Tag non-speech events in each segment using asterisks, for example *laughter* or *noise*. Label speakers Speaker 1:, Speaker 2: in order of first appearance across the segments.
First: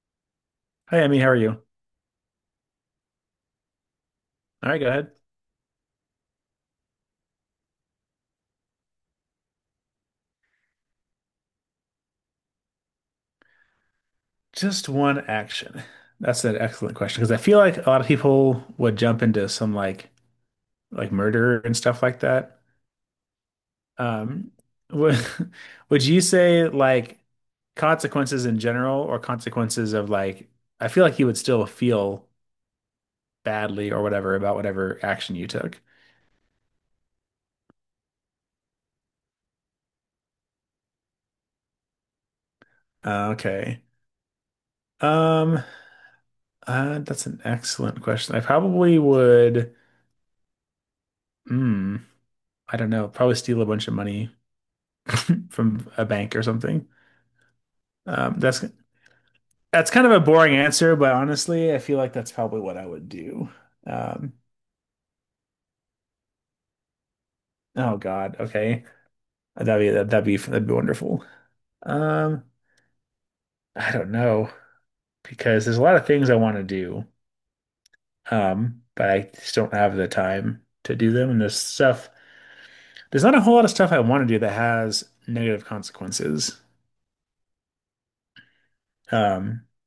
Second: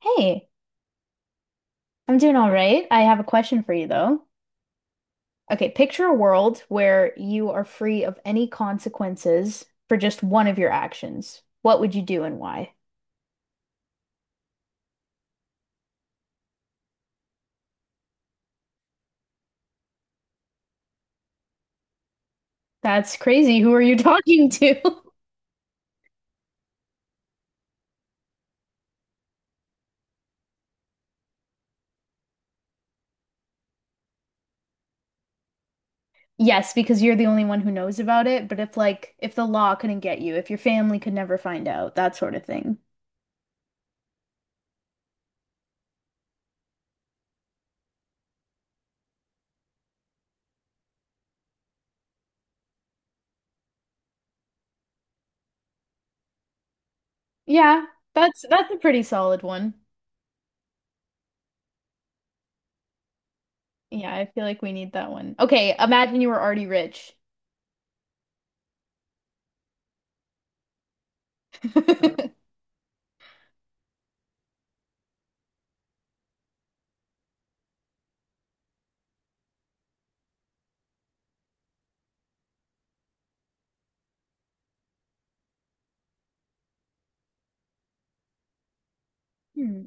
Speaker 1: Hey,
Speaker 2: Hi, Emmy. How are you?
Speaker 1: I'm doing all right. I have a question for you though.
Speaker 2: All right, go ahead.
Speaker 1: Okay, picture a world where you are free of any consequences for just one of your actions. What would you do and why?
Speaker 2: Just one action. That's an excellent question because I feel like a lot of people would jump into some like murder and stuff like that.
Speaker 1: That's crazy. Who are you talking
Speaker 2: Um,
Speaker 1: to? *laughs*
Speaker 2: would *laughs* would you say like consequences in general or consequences of like I feel like you would still feel badly or whatever about whatever action you took.
Speaker 1: Yes, because you're the only one who knows about it, but if the law couldn't get you, if your family could never find out, that sort of thing.
Speaker 2: Okay. Um, that's an excellent question. I probably would. Hmm. I don't know. Probably steal a bunch of money from a bank or something.
Speaker 1: Yeah,
Speaker 2: Um,
Speaker 1: that's
Speaker 2: that's
Speaker 1: that's a pretty solid one.
Speaker 2: that's kind of a boring answer, but honestly, I feel like that's probably what I would do.
Speaker 1: Yeah, I
Speaker 2: Um,
Speaker 1: feel like we need that one. Okay, imagine you were already rich.
Speaker 2: oh God, okay, that'd be wonderful.
Speaker 1: *laughs*
Speaker 2: Um, I don't know because there's a lot of things I want to do, but I just don't have the time to do them. And there's stuff, there's not a whole lot of stuff I want to do that has negative consequences. Um,
Speaker 1: Hmm.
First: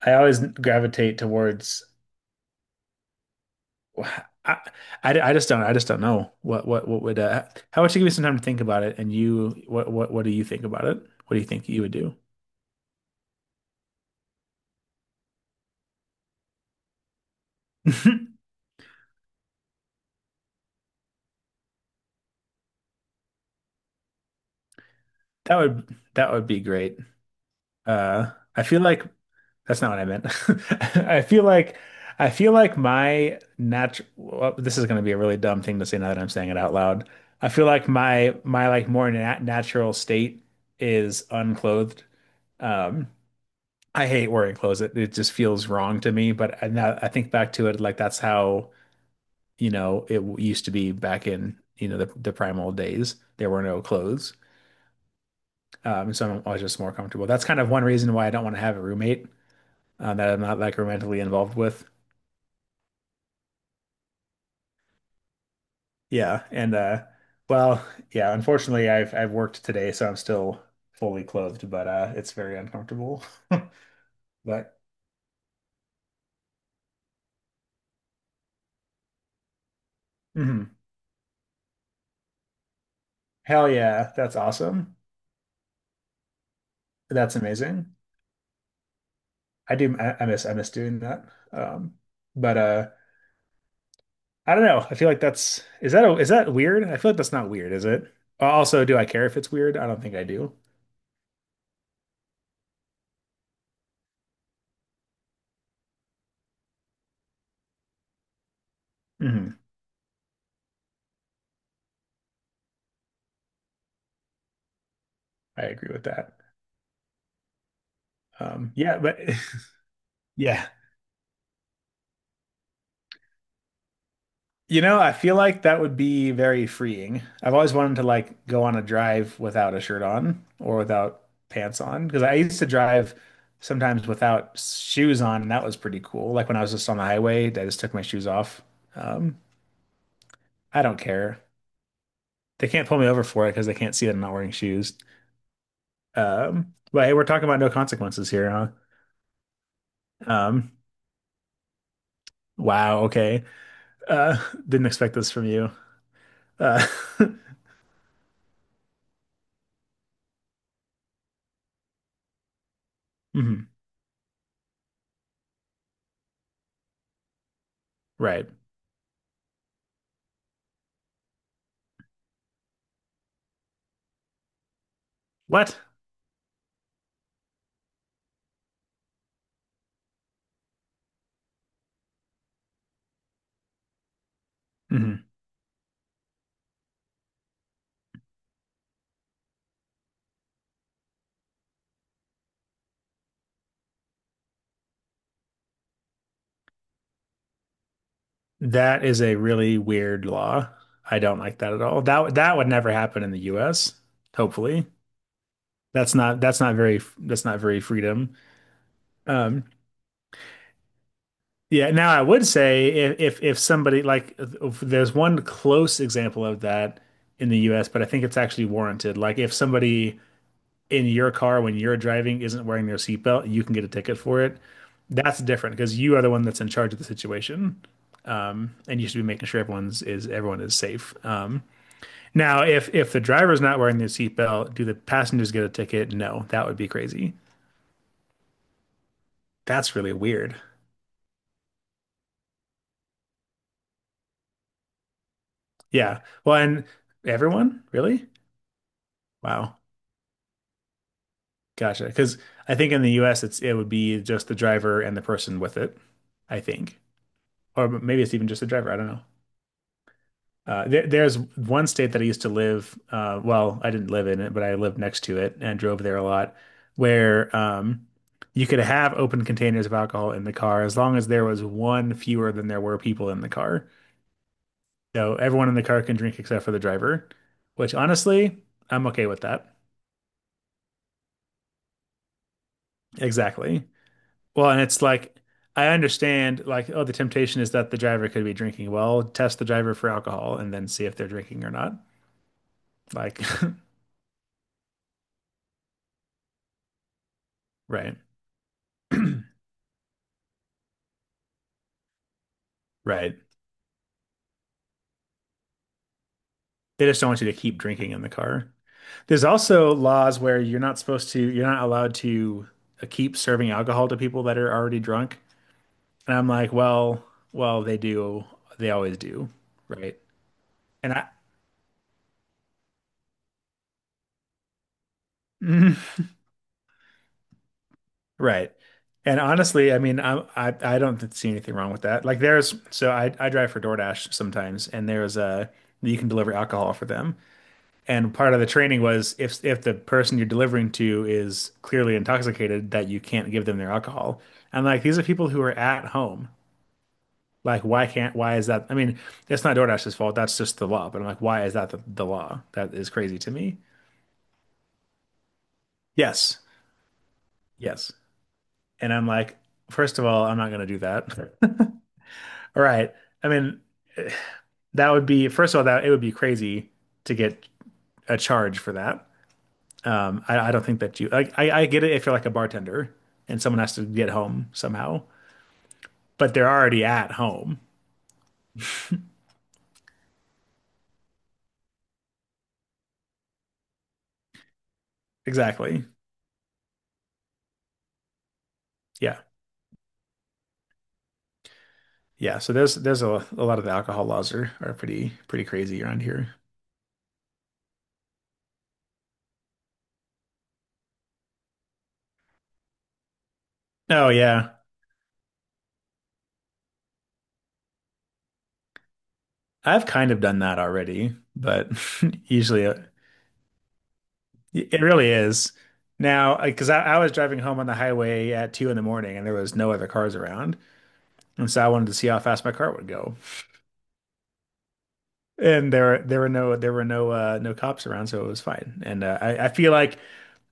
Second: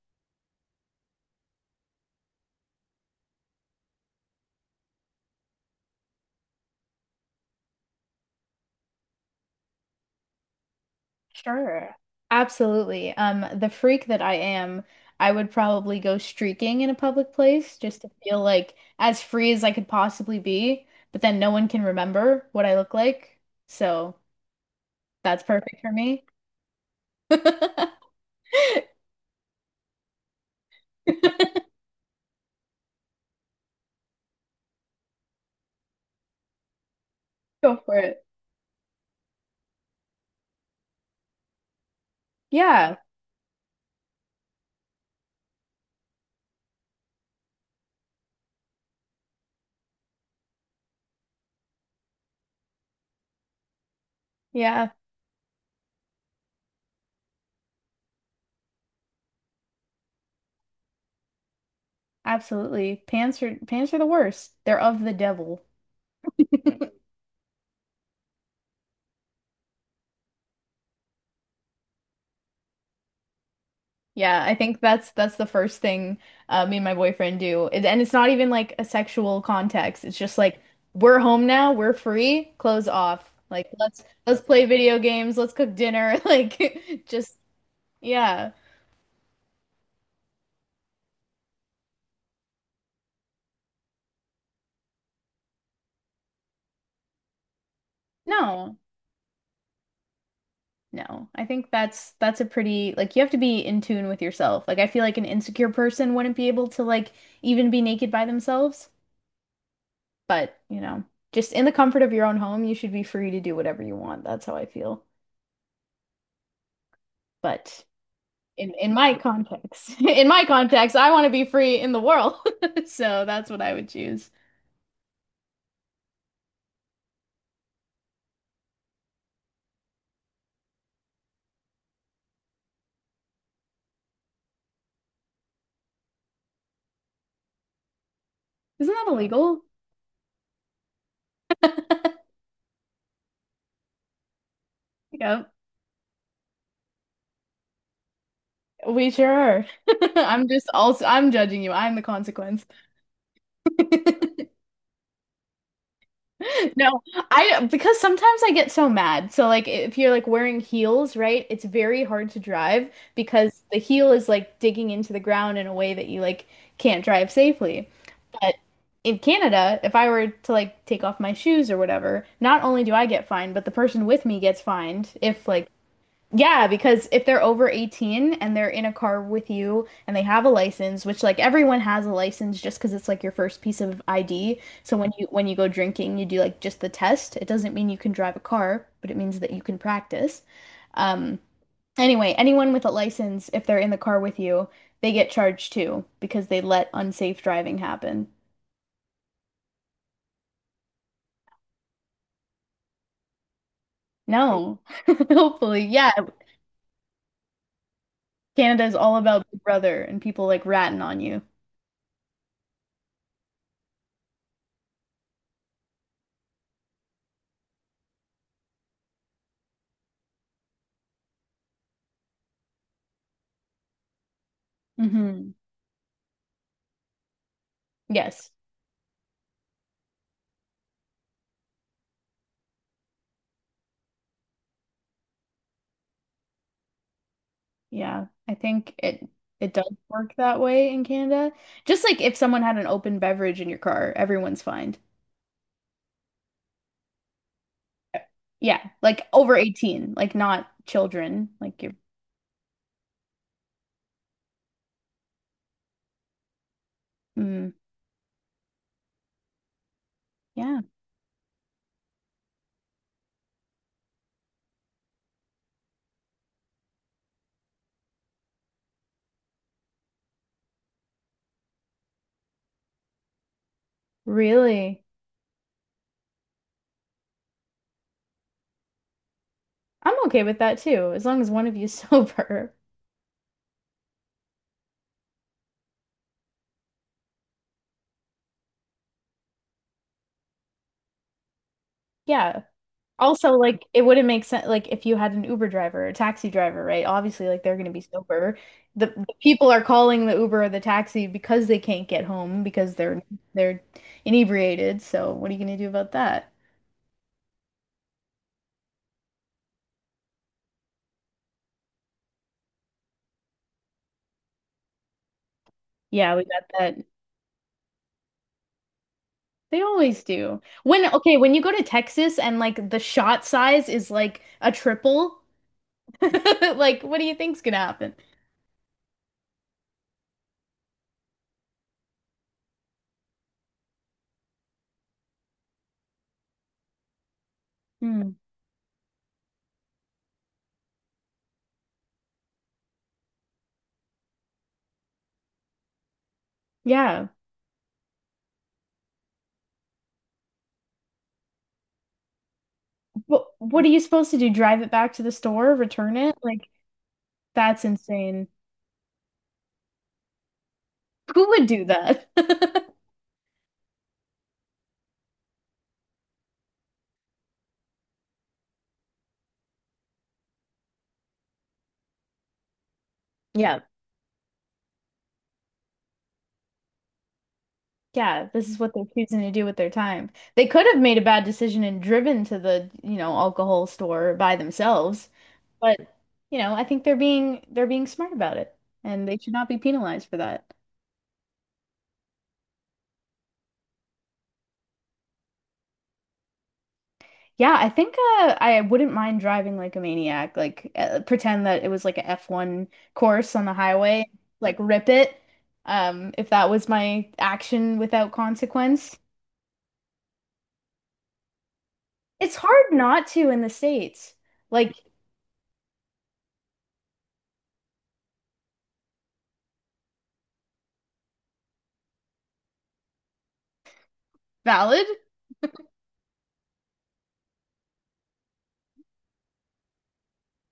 Speaker 2: I always gravitate towards I, I, I just don't I just don't know what would how about you give me some time to think about it and you what do you think about it? What do you think you would
Speaker 1: Sure.
Speaker 2: do?
Speaker 1: Absolutely. The freak that I am, I would probably go streaking in a public place just to feel
Speaker 2: *laughs*
Speaker 1: like as free as I could possibly be, but then no one can remember what I look like. So that's
Speaker 2: That
Speaker 1: perfect for
Speaker 2: would
Speaker 1: me.
Speaker 2: that would be great.
Speaker 1: *laughs*
Speaker 2: I feel like that's not what I meant. *laughs* I feel like I feel like my natural well, this is going to be a really dumb thing to say now that I'm saying it out loud. I feel
Speaker 1: Go
Speaker 2: like
Speaker 1: for it.
Speaker 2: my like more natural state is unclothed.
Speaker 1: Yeah.
Speaker 2: Um, I hate wearing clothes. It just feels wrong to me. But I, now I think back to it, like that's how, you know, it used to be back in, you know, the primal days. There were no clothes.
Speaker 1: Yeah,
Speaker 2: So I was just more comfortable. That's kind of one reason why I don't want to have a roommate that I'm not like romantically involved with.
Speaker 1: absolutely. Pants are the worst. They're of the devil.
Speaker 2: Yeah.
Speaker 1: *laughs*
Speaker 2: And, well, yeah, unfortunately I've worked today, so I'm still fully clothed, but, it's very uncomfortable. *laughs*
Speaker 1: Yeah, I
Speaker 2: But
Speaker 1: think that's the first thing me and my boyfriend do. And it's not even like a sexual context. It's just like
Speaker 2: mhm.
Speaker 1: we're home now, we're free, clothes off. Like
Speaker 2: Hell
Speaker 1: let's
Speaker 2: yeah. That's
Speaker 1: let's play
Speaker 2: awesome.
Speaker 1: video games, let's cook dinner, *laughs* like
Speaker 2: That's
Speaker 1: just
Speaker 2: amazing.
Speaker 1: yeah.
Speaker 2: I do. I miss. I miss doing that. Um, but I don't know. I feel like that's is that a, is that weird? I feel like that's not weird, is it?
Speaker 1: No.
Speaker 2: Also, do I care if it's weird? I don't think I do.
Speaker 1: No. I think that's a pretty like you have to be in tune with yourself. Like I feel like an insecure person wouldn't be able to like even be naked by themselves,
Speaker 2: Hmm.
Speaker 1: but you know, just in the comfort of your own home, you should be free to do whatever you want. That's how I feel.
Speaker 2: I agree with that.
Speaker 1: But in
Speaker 2: Yeah,
Speaker 1: my
Speaker 2: but
Speaker 1: context. *laughs* In
Speaker 2: *laughs*
Speaker 1: my
Speaker 2: yeah,
Speaker 1: context, I want to be free in the world. *laughs* So that's what I would choose.
Speaker 2: you know, I feel like that would be very freeing. I've always wanted to like go on a drive without a shirt on or without pants on because I used to drive sometimes without shoes on, and that was pretty cool. Like when I was just on the highway, I just took my shoes off.
Speaker 1: Isn't that
Speaker 2: Um,
Speaker 1: illegal?
Speaker 2: I don't care. They can't pull me over for it because they can't see that I'm not wearing shoes.
Speaker 1: Yeah,
Speaker 2: But hey, we're talking about no consequences here, huh?
Speaker 1: we sure are. *laughs* I'm just
Speaker 2: Um,
Speaker 1: also I'm judging you. I'm the consequence.
Speaker 2: wow, okay. Uh, *laughs* didn't expect this from you.
Speaker 1: *laughs*
Speaker 2: Uh,
Speaker 1: No,
Speaker 2: *laughs*
Speaker 1: I because sometimes I get so mad. So like if you're like wearing heels, right? It's very hard to drive because
Speaker 2: mhm,
Speaker 1: the heel is like digging into the ground in a way that you like can't drive safely.
Speaker 2: right.
Speaker 1: But in Canada, if I were to like take off my shoes or whatever, not only do I get fined, but the person with me gets fined if like
Speaker 2: What?
Speaker 1: yeah, because if they're over 18 and they're in a car with you and they have a license, which like everyone has a license just because it's like your first piece of ID. So when
Speaker 2: Mhm.
Speaker 1: you go drinking, you do like just the test. It doesn't mean you can drive a car, but it means that you can practice. Um, anyway, anyone with a license, if they're in the car with you, they get charged too because they let unsafe driving happen.
Speaker 2: That is a really weird law. I don't like that at all. That would never happen in the US,
Speaker 1: No.
Speaker 2: hopefully.
Speaker 1: *laughs* Hopefully. Yeah.
Speaker 2: That's not very freedom.
Speaker 1: Canada is all about Big
Speaker 2: Um,
Speaker 1: Brother and people like ratting on you.
Speaker 2: Yeah, now I would say if somebody like if there's one close example of that in the US, but I think it's actually warranted. Like if somebody in your car when you're driving isn't wearing their seatbelt, you can get a ticket for it. That's
Speaker 1: Hmm.
Speaker 2: different because you are the one that's in charge of the situation.
Speaker 1: Yes.
Speaker 2: And you should be making sure everyone is safe. Now if the driver's not wearing their seatbelt, do the passengers get a ticket? No, that would be crazy.
Speaker 1: Yeah. I think it does
Speaker 2: That's really
Speaker 1: work
Speaker 2: weird.
Speaker 1: that way in Canada. Just like if someone had an open beverage in your car, everyone's fined.
Speaker 2: Yeah. Well, and everyone? Really?
Speaker 1: Yeah. Like over
Speaker 2: Wow.
Speaker 1: 18, like not children. Like you're
Speaker 2: Gotcha. Because I think in the US it would be just the driver and the person with it, I think.
Speaker 1: mm,
Speaker 2: Or maybe it's even just the driver. I don't know.
Speaker 1: yeah.
Speaker 2: There's one state that I used to live, well, I didn't live in it, but I lived next to it and drove there a lot, where you could have open containers of alcohol in the car as long as there was one fewer than there were people in the car.
Speaker 1: Really?
Speaker 2: So everyone in the car can drink except for the driver, which honestly, I'm okay with that.
Speaker 1: I'm okay with that too, as long as one of you's *laughs* sober.
Speaker 2: Exactly. Well, and it's like I understand like oh the temptation is that the driver could be drinking. Well, test the driver for alcohol and then see if they're drinking or not.
Speaker 1: Yeah.
Speaker 2: Like
Speaker 1: Also, like it wouldn't make sense like if you had an Uber driver or a taxi driver, right? Obviously, like they're gonna be
Speaker 2: *laughs* right.
Speaker 1: sober. The people are calling the Uber or the taxi because they can't get home because they're
Speaker 2: Right.
Speaker 1: they're inebriated. So what are you gonna do about that?
Speaker 2: They just don't want you to keep drinking in the car. There's also laws where you're not allowed to keep serving alcohol to people that are already drunk.
Speaker 1: Yeah,
Speaker 2: And
Speaker 1: we
Speaker 2: I'm
Speaker 1: got
Speaker 2: like,
Speaker 1: that.
Speaker 2: well, well, they do. They always do.
Speaker 1: They
Speaker 2: Right.
Speaker 1: always do. When
Speaker 2: And I
Speaker 1: okay, when you go to Texas and like the shot size is like a triple,
Speaker 2: *laughs*
Speaker 1: *laughs* like what do you think's gonna happen?
Speaker 2: right. And honestly, I mean, I don't see anything wrong with that. Like there's so I drive for DoorDash sometimes and there's a you can deliver alcohol for them.
Speaker 1: Hmm.
Speaker 2: And part of the training was if the person you're delivering to is clearly intoxicated that you can't give them their alcohol. And like these are people who are at home.
Speaker 1: Yeah.
Speaker 2: Like why can't why is that? I mean, it's not DoorDash's fault. That's just the law. But I'm like, why is that the law? That is crazy to me.
Speaker 1: What are you supposed to do? Drive it back to the store, return it?
Speaker 2: Yes.
Speaker 1: Like that's
Speaker 2: Yes.
Speaker 1: insane.
Speaker 2: And I'm like, first of all, I'm not going to do
Speaker 1: Who
Speaker 2: that. *laughs*
Speaker 1: would do
Speaker 2: All
Speaker 1: that? *laughs*
Speaker 2: right, I mean, that would be, first of all, that it would be crazy to get a charge for that. I don't think that you, like, I get it if you're like a bartender and someone
Speaker 1: Yeah.
Speaker 2: has to get home somehow, but they're already at home.
Speaker 1: Yeah, this is what they're choosing to do with their time. They could have made a bad decision and driven to the, you know, alcohol store by themselves, but
Speaker 2: Exactly.
Speaker 1: you know, I think they're being smart about it and they
Speaker 2: Yeah.
Speaker 1: should not be penalized for that.
Speaker 2: Yeah. So there's a lot of the alcohol laws are pretty, pretty crazy around here.
Speaker 1: Yeah, I think I wouldn't mind driving like a maniac, like pretend that it was like a F1 course on the
Speaker 2: Oh,
Speaker 1: highway, like
Speaker 2: yeah.
Speaker 1: rip it, if that was my action without consequence.
Speaker 2: I've kind of done that already, but *laughs*
Speaker 1: It's
Speaker 2: usually
Speaker 1: hard
Speaker 2: it,
Speaker 1: not to in the States. Like
Speaker 2: it really is. Now, because I was driving home on the highway at two in the morning and there was no other cars around. And so I wanted to see how fast my car would go.
Speaker 1: valid.
Speaker 2: And there were no no cops around, so it was fine. And I feel like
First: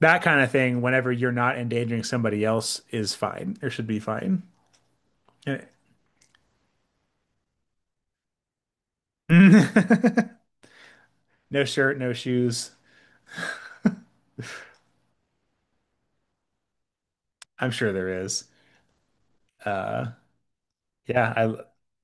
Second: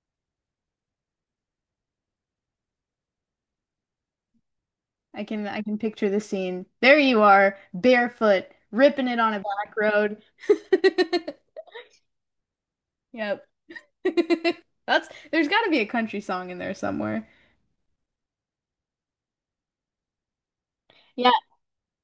Speaker 2: that kind of thing, whenever you're not endangering somebody else, is fine or should be fine.
Speaker 1: I can picture the scene. There you are, barefoot, ripping it on a black road.
Speaker 2: *laughs*
Speaker 1: *laughs*
Speaker 2: No shirt, no shoes.
Speaker 1: Yep. *laughs* That's there's got to be a country song in there somewhere.
Speaker 2: I'm sure there is. Uh,
Speaker 1: Yeah.
Speaker 2: yeah, I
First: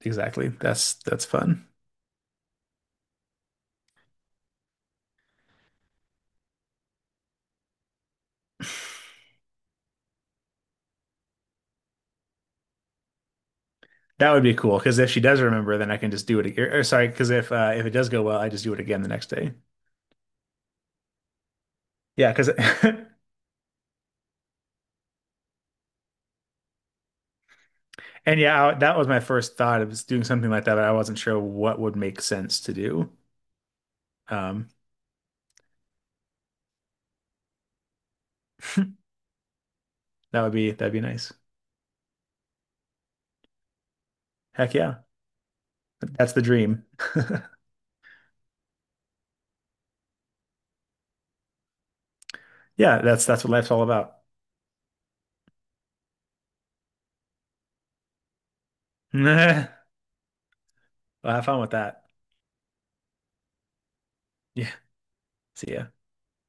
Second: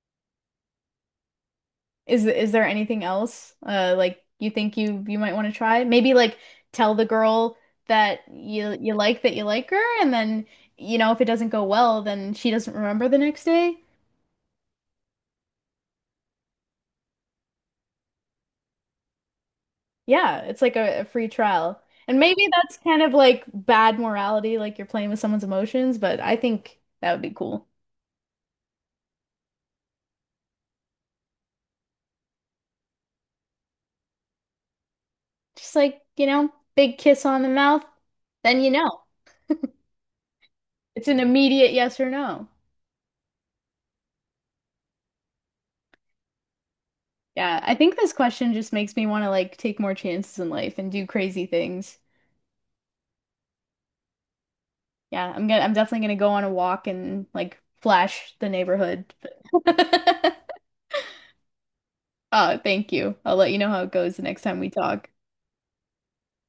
Speaker 2: exactly. That's fun.
Speaker 1: Is there anything else like you think you might want to try? Maybe like tell the girl that you like her and then you know if it doesn't go well then she doesn't remember the next day.
Speaker 2: That would be cool because if she does remember, then I can just do it. Or sorry, because if it does go well, I just do it again the next day.
Speaker 1: Yeah, it's like a free trial. And
Speaker 2: Yeah,
Speaker 1: maybe
Speaker 2: because
Speaker 1: that's kind of
Speaker 2: *laughs*
Speaker 1: like bad morality, like you're playing with someone's emotions, but I think that would be cool.
Speaker 2: and yeah, I, that was my first thought. It was doing something like that, but I wasn't sure what would make sense to do. Um,
Speaker 1: Just like, you know, big kiss on the mouth, then you
Speaker 2: *laughs*
Speaker 1: know.
Speaker 2: that would be that'd be
Speaker 1: It's an
Speaker 2: nice.
Speaker 1: immediate yes or no.
Speaker 2: Heck yeah, that's the dream.
Speaker 1: Yeah, I think this question just makes me want to like take more chances in life and do crazy things.
Speaker 2: Yeah, that's what life's all about.
Speaker 1: Yeah, I'm definitely gonna go on a walk and like flash the neighborhood.
Speaker 2: *laughs*
Speaker 1: *laughs*
Speaker 2: Well, have fun with that.
Speaker 1: Oh, thank you. I'll let you know how it goes the next time we
Speaker 2: Yeah,
Speaker 1: talk.
Speaker 2: see ya.